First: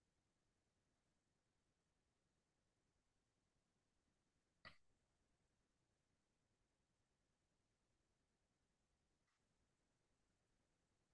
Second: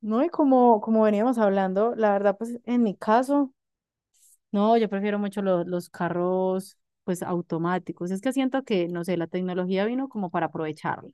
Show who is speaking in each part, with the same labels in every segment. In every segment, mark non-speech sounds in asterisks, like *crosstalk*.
Speaker 1: No, y como veníamos hablando, la verdad, pues en mi caso, no, yo prefiero mucho los carros, pues automáticos. Es que siento que, no sé, la tecnología vino como para aprovecharla.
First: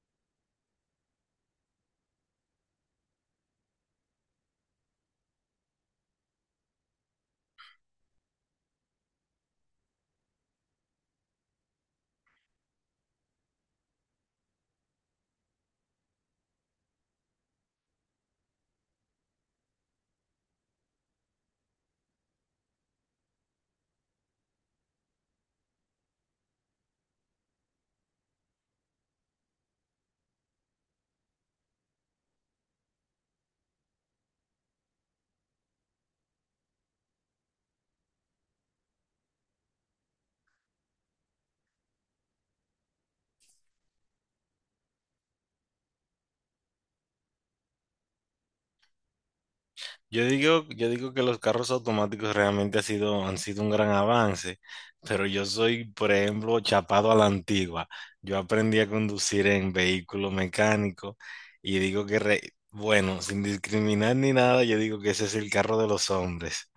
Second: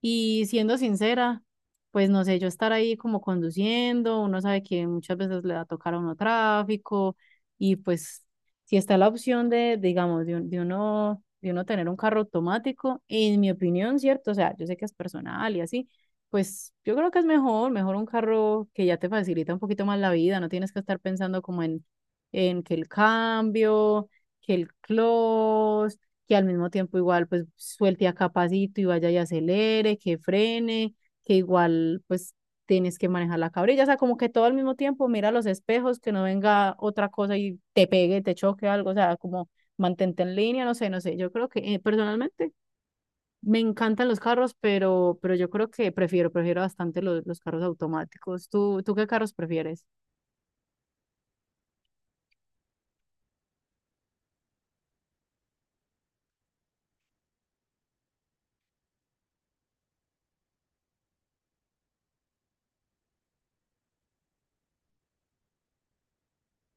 Speaker 1: Y siendo sincera, pues no sé, yo estar ahí como conduciendo, uno sabe que muchas veces le va a tocar a uno tráfico y pues si está la opción de, digamos, de uno tener un carro automático, en mi opinión, cierto, o sea, yo sé que es personal y así, pues yo creo que es mejor, mejor un carro que ya te facilita un poquito más la vida, no tienes que estar pensando como en que el cambio, que el close que al mismo tiempo igual pues suelte a capacito y vaya y acelere, que frene, que igual pues tienes que manejar la cabrilla, o sea, como que todo al mismo tiempo mira los espejos, que no venga otra cosa y te pegue, te choque algo, o sea, como mantente en línea, no sé, no sé, yo creo que personalmente me encantan los carros, pero yo creo que prefiero, prefiero bastante los carros automáticos. ¿Tú qué carros prefieres?
Speaker 2: Yo digo que los carros automáticos realmente han sido un gran avance, pero yo soy, por ejemplo, chapado a la antigua. Yo aprendí a conducir en vehículo mecánico y digo que, bueno, sin discriminar ni nada, yo digo que ese es el carro de los hombres.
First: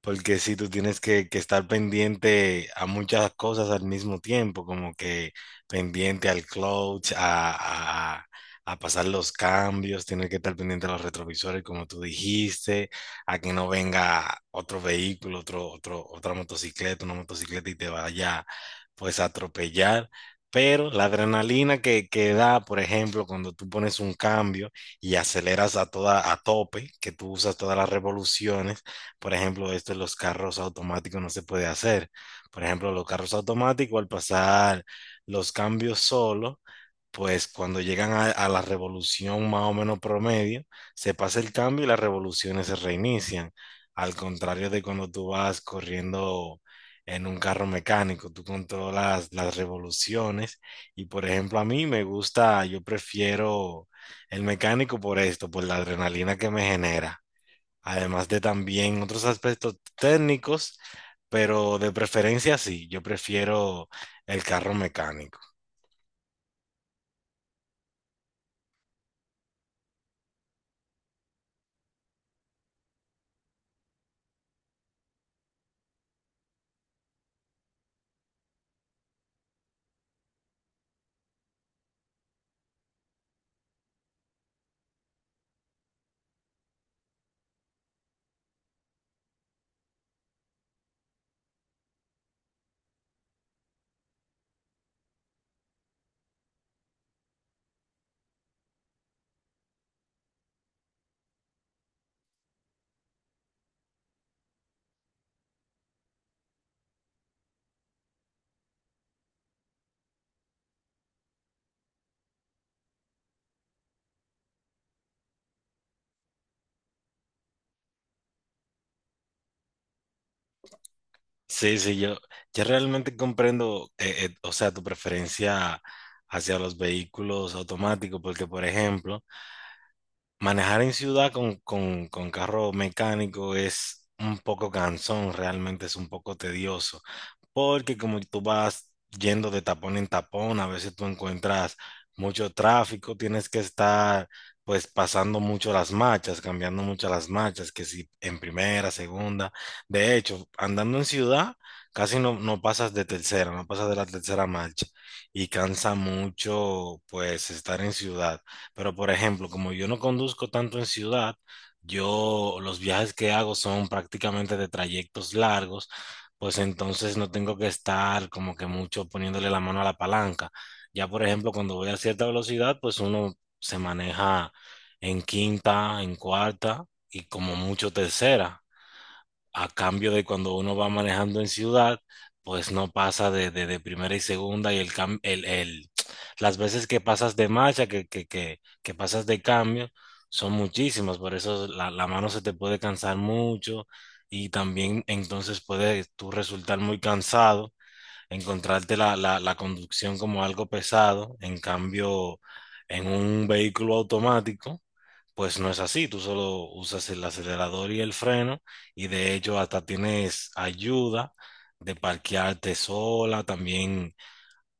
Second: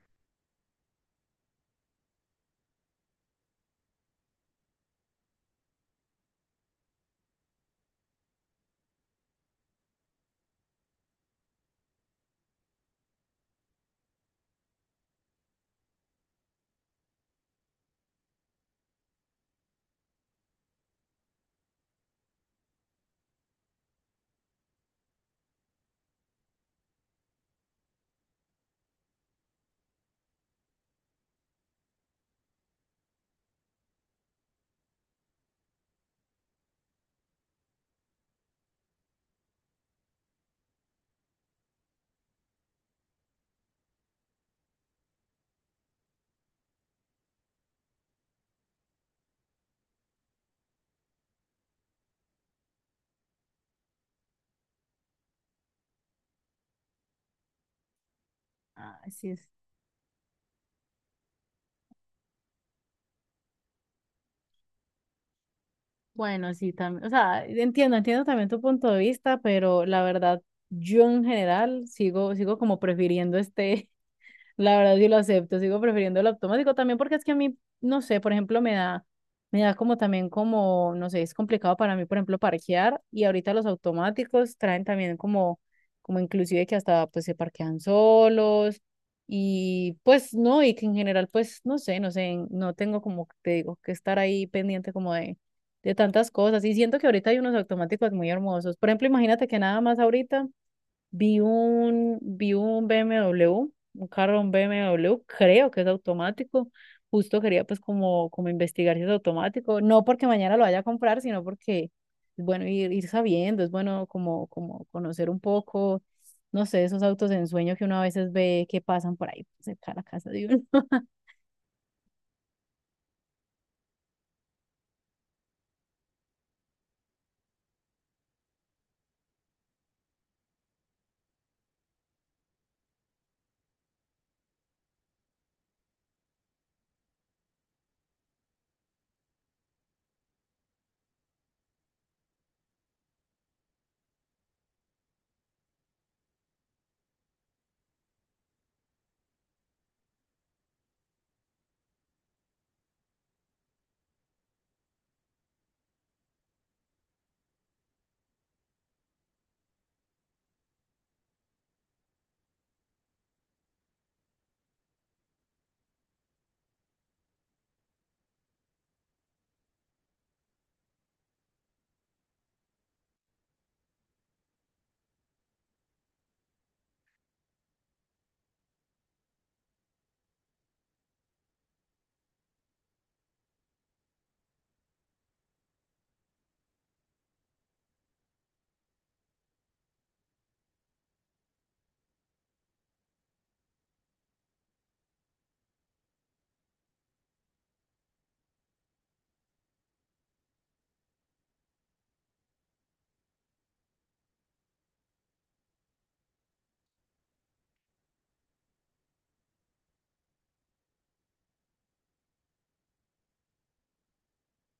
Speaker 2: Porque si tú tienes que estar pendiente a muchas cosas al mismo tiempo, como que pendiente al clutch, a pasar los cambios, tienes que estar pendiente a los retrovisores, como tú dijiste, a que no venga otro vehículo, otra motocicleta, una motocicleta y te vaya pues a atropellar. Pero la adrenalina que da, por ejemplo, cuando tú pones un cambio y aceleras a a tope, que tú usas todas las revoluciones, por ejemplo, esto en los carros automáticos no se puede hacer. Por ejemplo, los carros automáticos al pasar los cambios solo, pues cuando llegan a la revolución más o menos promedio, se pasa el cambio y las revoluciones se reinician. Al contrario de cuando tú vas corriendo en un carro mecánico, tú controlas las revoluciones y, por ejemplo, a mí me gusta, yo prefiero el mecánico por esto, por la adrenalina que me genera, además de
Speaker 1: Ah,
Speaker 2: también otros
Speaker 1: sí, es.
Speaker 2: aspectos técnicos, pero de preferencia sí, yo prefiero el carro mecánico.
Speaker 1: Bueno, sí, también, o sea, entiendo, entiendo también tu punto de vista, pero la verdad, yo en general sigo, sigo como prefiriendo este, la verdad sí lo acepto, sigo prefiriendo el automático también porque es que a mí, no sé, por ejemplo, me da como también como, no sé, es complicado para mí, por ejemplo, parquear y ahorita los automáticos traen también como, como inclusive que hasta pues se parquean solos y pues no, y que en general pues no sé, no sé, no tengo como, te digo, que estar ahí pendiente como de tantas cosas y siento que ahorita hay unos automáticos muy hermosos. Por ejemplo, imagínate que nada más ahorita. Vi un BMW, un carro, un BMW, creo que es automático. Justo quería pues como, como investigar si es automático. No porque mañana lo vaya a comprar, sino porque es bueno ir, ir sabiendo, es bueno como, como conocer un poco, no sé, esos autos de ensueño que uno a veces ve que pasan por ahí pues, cerca de la casa de uno. *laughs*
Speaker 2: Sí, sí, yo realmente comprendo, o sea, tu preferencia hacia los vehículos automáticos, porque, por ejemplo, manejar en ciudad con carro mecánico es un poco cansón, realmente es un poco tedioso, porque como tú vas yendo de tapón en tapón, a veces tú encuentras mucho tráfico, tienes que estar pues pasando mucho las marchas, cambiando mucho las marchas, que si en primera, segunda, de hecho, andando en ciudad casi no pasas de tercera, no pasas de la tercera marcha y cansa mucho pues estar en ciudad. Pero, por ejemplo, como yo no conduzco tanto en ciudad, yo los viajes que hago son prácticamente de trayectos largos, pues entonces no tengo que estar como que mucho poniéndole la mano a la palanca. Ya, por ejemplo, cuando voy a cierta velocidad, pues uno se maneja en quinta, en cuarta y como mucho tercera, a cambio de cuando uno va manejando en ciudad, pues no pasa de primera y segunda y el, cam- el- las veces que pasas de marcha, que pasas de cambio, son muchísimas, por eso la mano se te puede cansar mucho y también entonces puedes tú resultar muy cansado, encontrarte la conducción como algo pesado, en cambio, en un vehículo automático, pues no es así, tú solo usas el acelerador y el freno y de hecho hasta tienes ayuda de parquearte sola, también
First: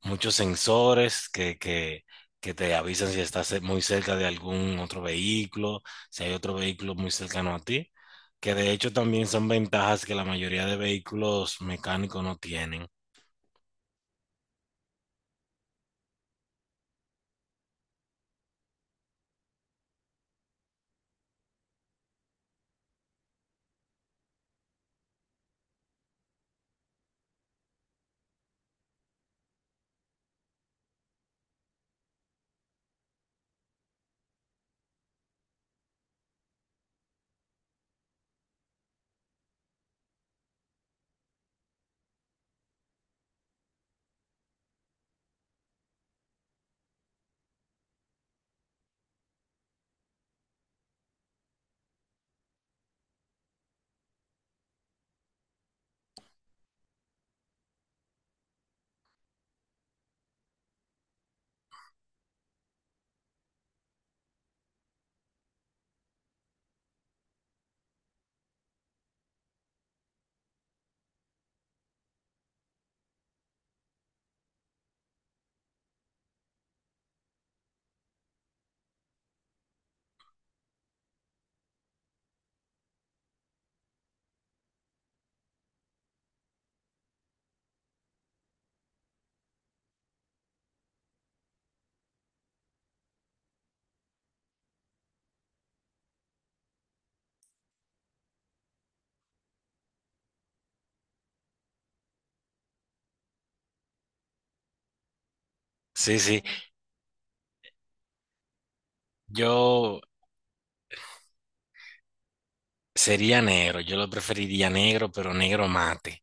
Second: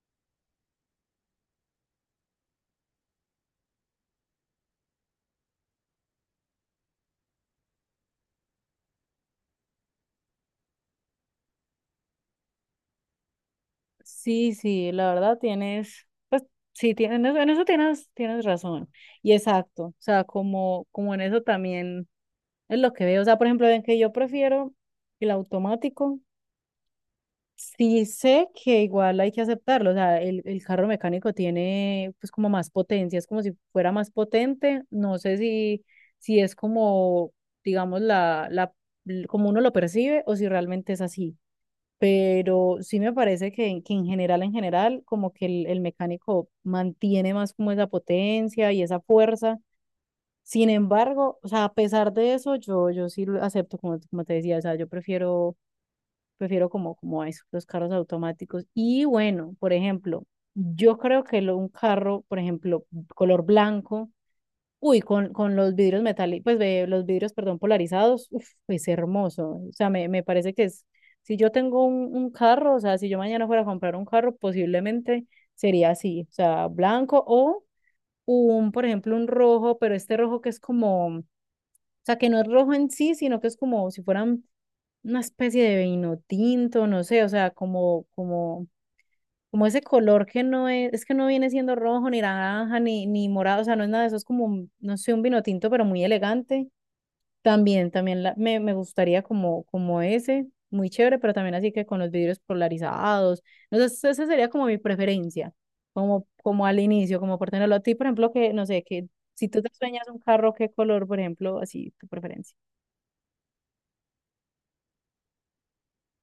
Speaker 2: muchos sensores que te avisan si estás muy cerca de algún otro vehículo, si hay otro vehículo muy cercano a ti, que de hecho también son ventajas que la mayoría de vehículos mecánicos no tienen.
Speaker 1: Sí, sí, la verdad tienes, pues sí, tienes, en eso tienes, tienes razón. Y exacto, o sea, como, como en eso también. Es lo que veo. O sea, por ejemplo, ven que yo prefiero el automático. Sí sé que igual hay que aceptarlo. O sea, el carro mecánico tiene pues como más potencia, es como si fuera más potente. No sé si, si es como, digamos, como uno lo percibe o si realmente es así. Pero sí me parece que en general, como que el mecánico mantiene más como esa potencia y esa fuerza. Sin embargo, o sea, a pesar de eso, yo sí lo acepto, como, como te decía, o sea, yo prefiero, prefiero como, como a eso, los carros automáticos. Y bueno, por ejemplo, yo creo que un carro, por ejemplo, color blanco, uy, con los vidrios metálicos, pues ve, los vidrios, perdón, polarizados, uf, es hermoso. O sea, me parece que es, si yo tengo un carro, o sea, si yo mañana fuera a comprar un carro, posiblemente sería así, o sea, blanco o un, por ejemplo, un rojo, pero este rojo que es como, o sea, que no es rojo en sí, sino que es como si fueran una especie de vino tinto, no sé, o sea, como ese color que no es, es que no viene siendo rojo, ni naranja, ni morado, o sea, no es nada de eso, es como, no sé, un vino tinto, pero muy elegante. También, también me gustaría como, como ese, muy chévere, pero también así que con los vidrios polarizados. Entonces, esa sería como mi preferencia,
Speaker 2: Sí,
Speaker 1: como,
Speaker 2: sí.
Speaker 1: como al inicio, como por tenerlo a ti, por ejemplo, que, no sé, que si tú te
Speaker 2: Yo
Speaker 1: sueñas un carro, ¿qué color, por ejemplo, así, tu preferencia?
Speaker 2: sería negro, yo lo preferiría negro, pero negro mate.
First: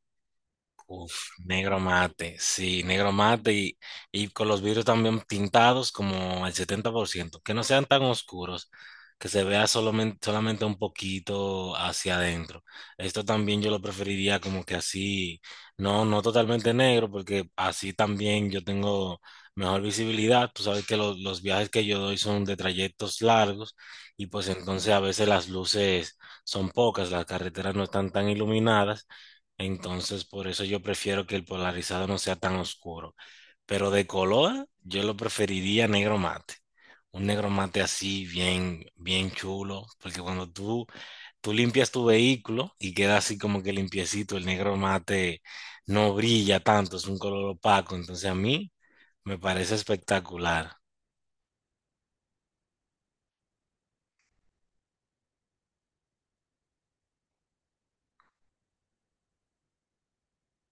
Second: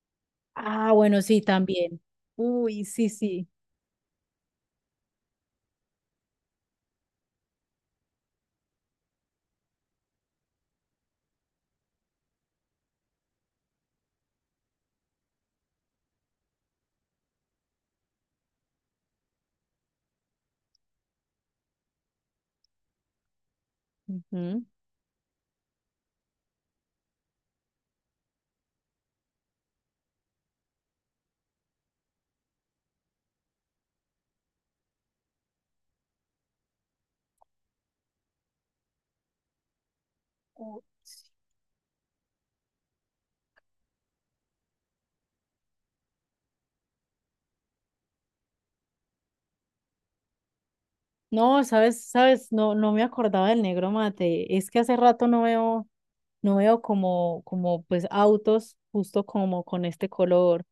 Speaker 1: Ah,
Speaker 2: Uf,
Speaker 1: bueno, sí,
Speaker 2: negro
Speaker 1: también.
Speaker 2: mate, sí,
Speaker 1: Uy, sí,
Speaker 2: negro
Speaker 1: sí.
Speaker 2: mate y con los vidrios también pintados como al 70%, que no sean tan oscuros, que se vea solamente, solamente un poquito hacia adentro. Esto también yo lo preferiría como que así, no totalmente negro, porque así también yo tengo mejor visibilidad. Tú sabes que los viajes que yo doy son de trayectos largos y pues
Speaker 1: Ujú.
Speaker 2: entonces a veces las luces son pocas, las carreteras no están tan iluminadas. Entonces, por eso yo prefiero que el polarizado no sea tan oscuro. Pero de color, yo lo preferiría negro mate. Un negro mate así, bien, bien chulo. Porque cuando
Speaker 1: U-.
Speaker 2: tú limpias tu vehículo y queda así como que limpiecito, el negro mate no brilla tanto, es un color opaco. Entonces, a mí me parece espectacular.
Speaker 1: No, sabes, sabes, no, no me acordaba del negro mate. Es que hace rato no veo, no veo como, como pues autos justo como con este color.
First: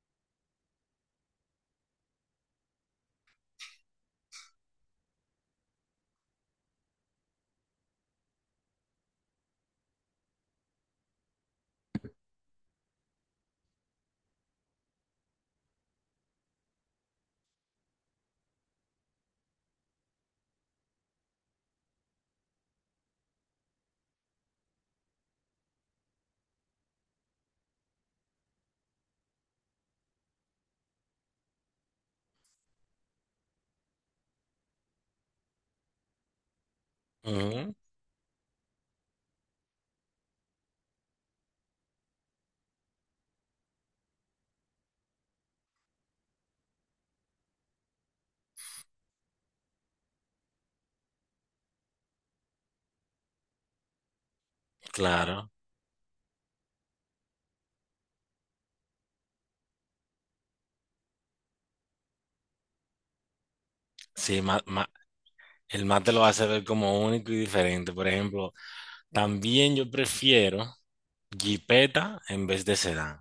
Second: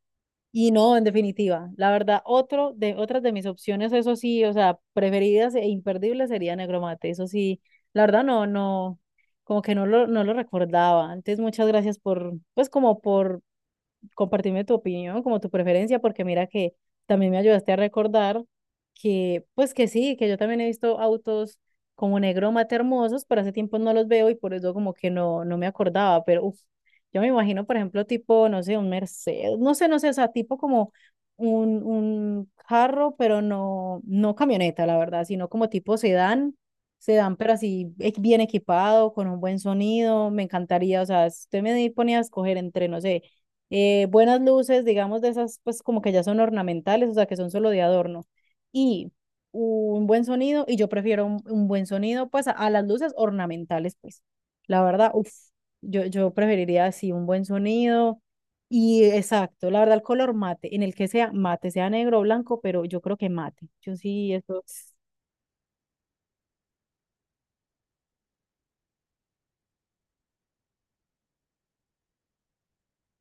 Speaker 1: Y no, en definitiva, la verdad, otro de, otras de mis opciones, eso sí, o sea, preferidas e imperdibles sería negro mate. Eso sí, la verdad no, no, como que no lo, no lo recordaba. Antes, muchas gracias por, pues como por compartirme tu opinión, como tu preferencia, porque mira que también me ayudaste a recordar que, pues que sí, que yo también he visto autos como negro mate hermosos, pero hace tiempo no los veo y por eso como que no, no me acordaba, pero uf, yo me imagino, por ejemplo, tipo, no sé, un Mercedes, no sé, no sé, o sea, tipo como un carro, pero no, no camioneta, la verdad, sino como tipo sedán, sedán, pero
Speaker 2: Ujú,
Speaker 1: así bien equipado, con un buen sonido, me encantaría, o sea, si usted me ponía a escoger entre, no sé, buenas luces, digamos, de esas, pues como que ya son ornamentales, o sea, que son solo de adorno, y un buen sonido, y yo prefiero un buen sonido, pues, a las luces ornamentales, pues, la verdad, uff,
Speaker 2: claro.
Speaker 1: yo preferiría así un buen sonido, y exacto, la verdad, el color mate, en el que sea mate, sea negro o blanco, pero yo creo que mate, yo sí,
Speaker 2: Sí,
Speaker 1: eso,
Speaker 2: el mate lo hace ver como único y diferente. Por ejemplo, también yo prefiero jeepeta en vez de sedán.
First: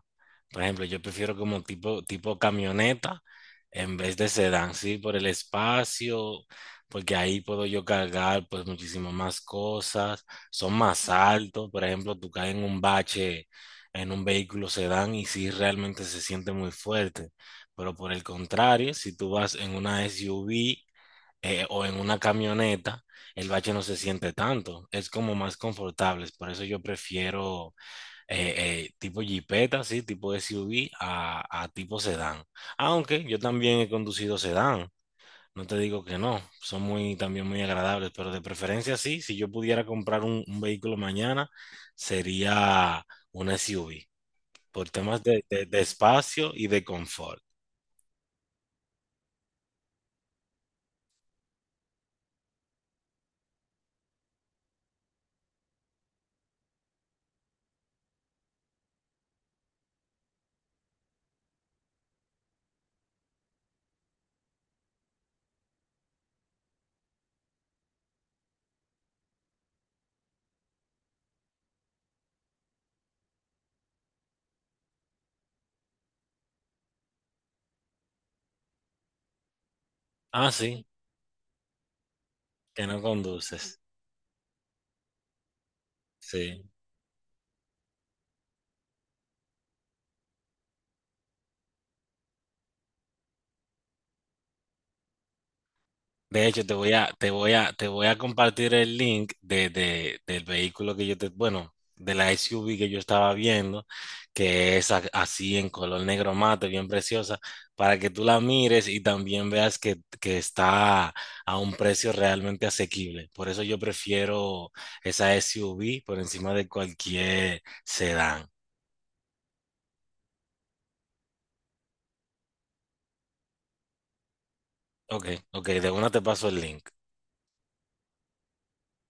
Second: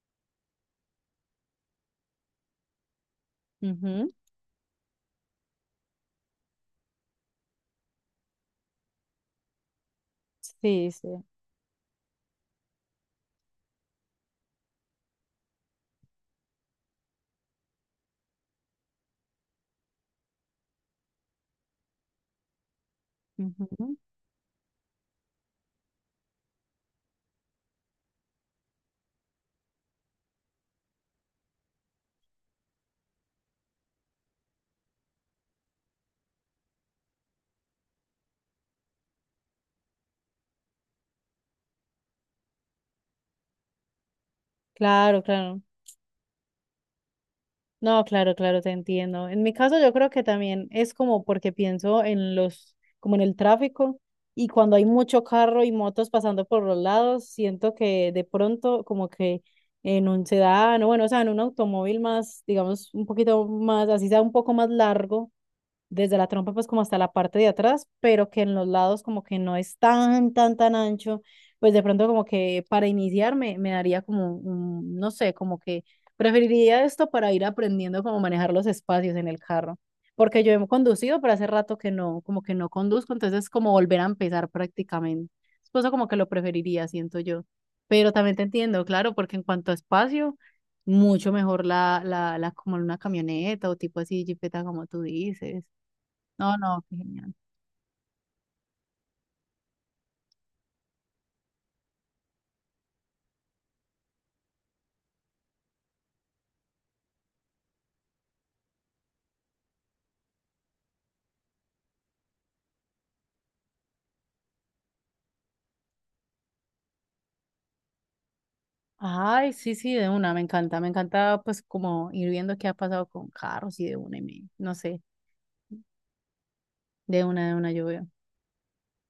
Speaker 2: Por ejemplo, yo prefiero como tipo camioneta en
Speaker 1: ujú.
Speaker 2: vez de sedán, sí, por el espacio, porque ahí puedo yo cargar pues muchísimas más cosas, son
Speaker 1: Sí, sí,
Speaker 2: más altos, por ejemplo, tú caes en un bache en un vehículo sedán y sí realmente se siente muy fuerte, pero por el contrario, si tú vas en una SUV, o en una camioneta, el bache no
Speaker 1: ujú.
Speaker 2: se siente tanto, es como más confortable, por eso yo prefiero tipo jipeta, sí, tipo SUV a tipo sedán. Aunque yo también he conducido sedán, no te digo que no, son muy, también muy agradables, pero de preferencia sí, si yo pudiera comprar un vehículo mañana, sería una SUV, por
Speaker 1: Claro,
Speaker 2: temas
Speaker 1: claro.
Speaker 2: de espacio y de confort.
Speaker 1: No, claro, claro, te entiendo. En mi caso yo creo que también es como porque pienso en los, como en el tráfico y cuando hay mucho carro y motos pasando por los lados, siento que de pronto como que en un sedán o bueno, o sea, en un automóvil más, digamos, un poquito más, así sea un poco más largo, desde la trompa pues como hasta la parte de atrás, pero que en los lados como que no es tan ancho, pues de pronto como que para iniciar me, me daría como, un, no sé, como que preferiría esto para ir aprendiendo cómo manejar los espacios en el carro, porque
Speaker 2: Ah,
Speaker 1: yo he
Speaker 2: sí,
Speaker 1: conducido, pero hace rato que no, como que no
Speaker 2: que no
Speaker 1: conduzco, entonces es como
Speaker 2: conduces,
Speaker 1: volver a empezar prácticamente. Pues como que lo
Speaker 2: sí.
Speaker 1: preferiría, siento yo. Pero también te entiendo, claro, porque en cuanto a espacio mucho mejor la como una camioneta o tipo así, jipeta como tú dices.
Speaker 2: De
Speaker 1: No,
Speaker 2: hecho,
Speaker 1: no, qué genial.
Speaker 2: te voy a compartir el link del vehículo que yo te, bueno, de la SUV que yo estaba viendo, que es así en color negro mate, bien preciosa, para que tú la mires y también veas que está a un precio realmente asequible. Por eso yo prefiero esa SUV por encima de cualquier sedán.
Speaker 1: Ay, sí, sí, de una, me encanta pues como ir viendo qué ha pasado con carros y de una y me, no sé,
Speaker 2: Ok, ok, de una te paso el link.
Speaker 1: de una, yo veo.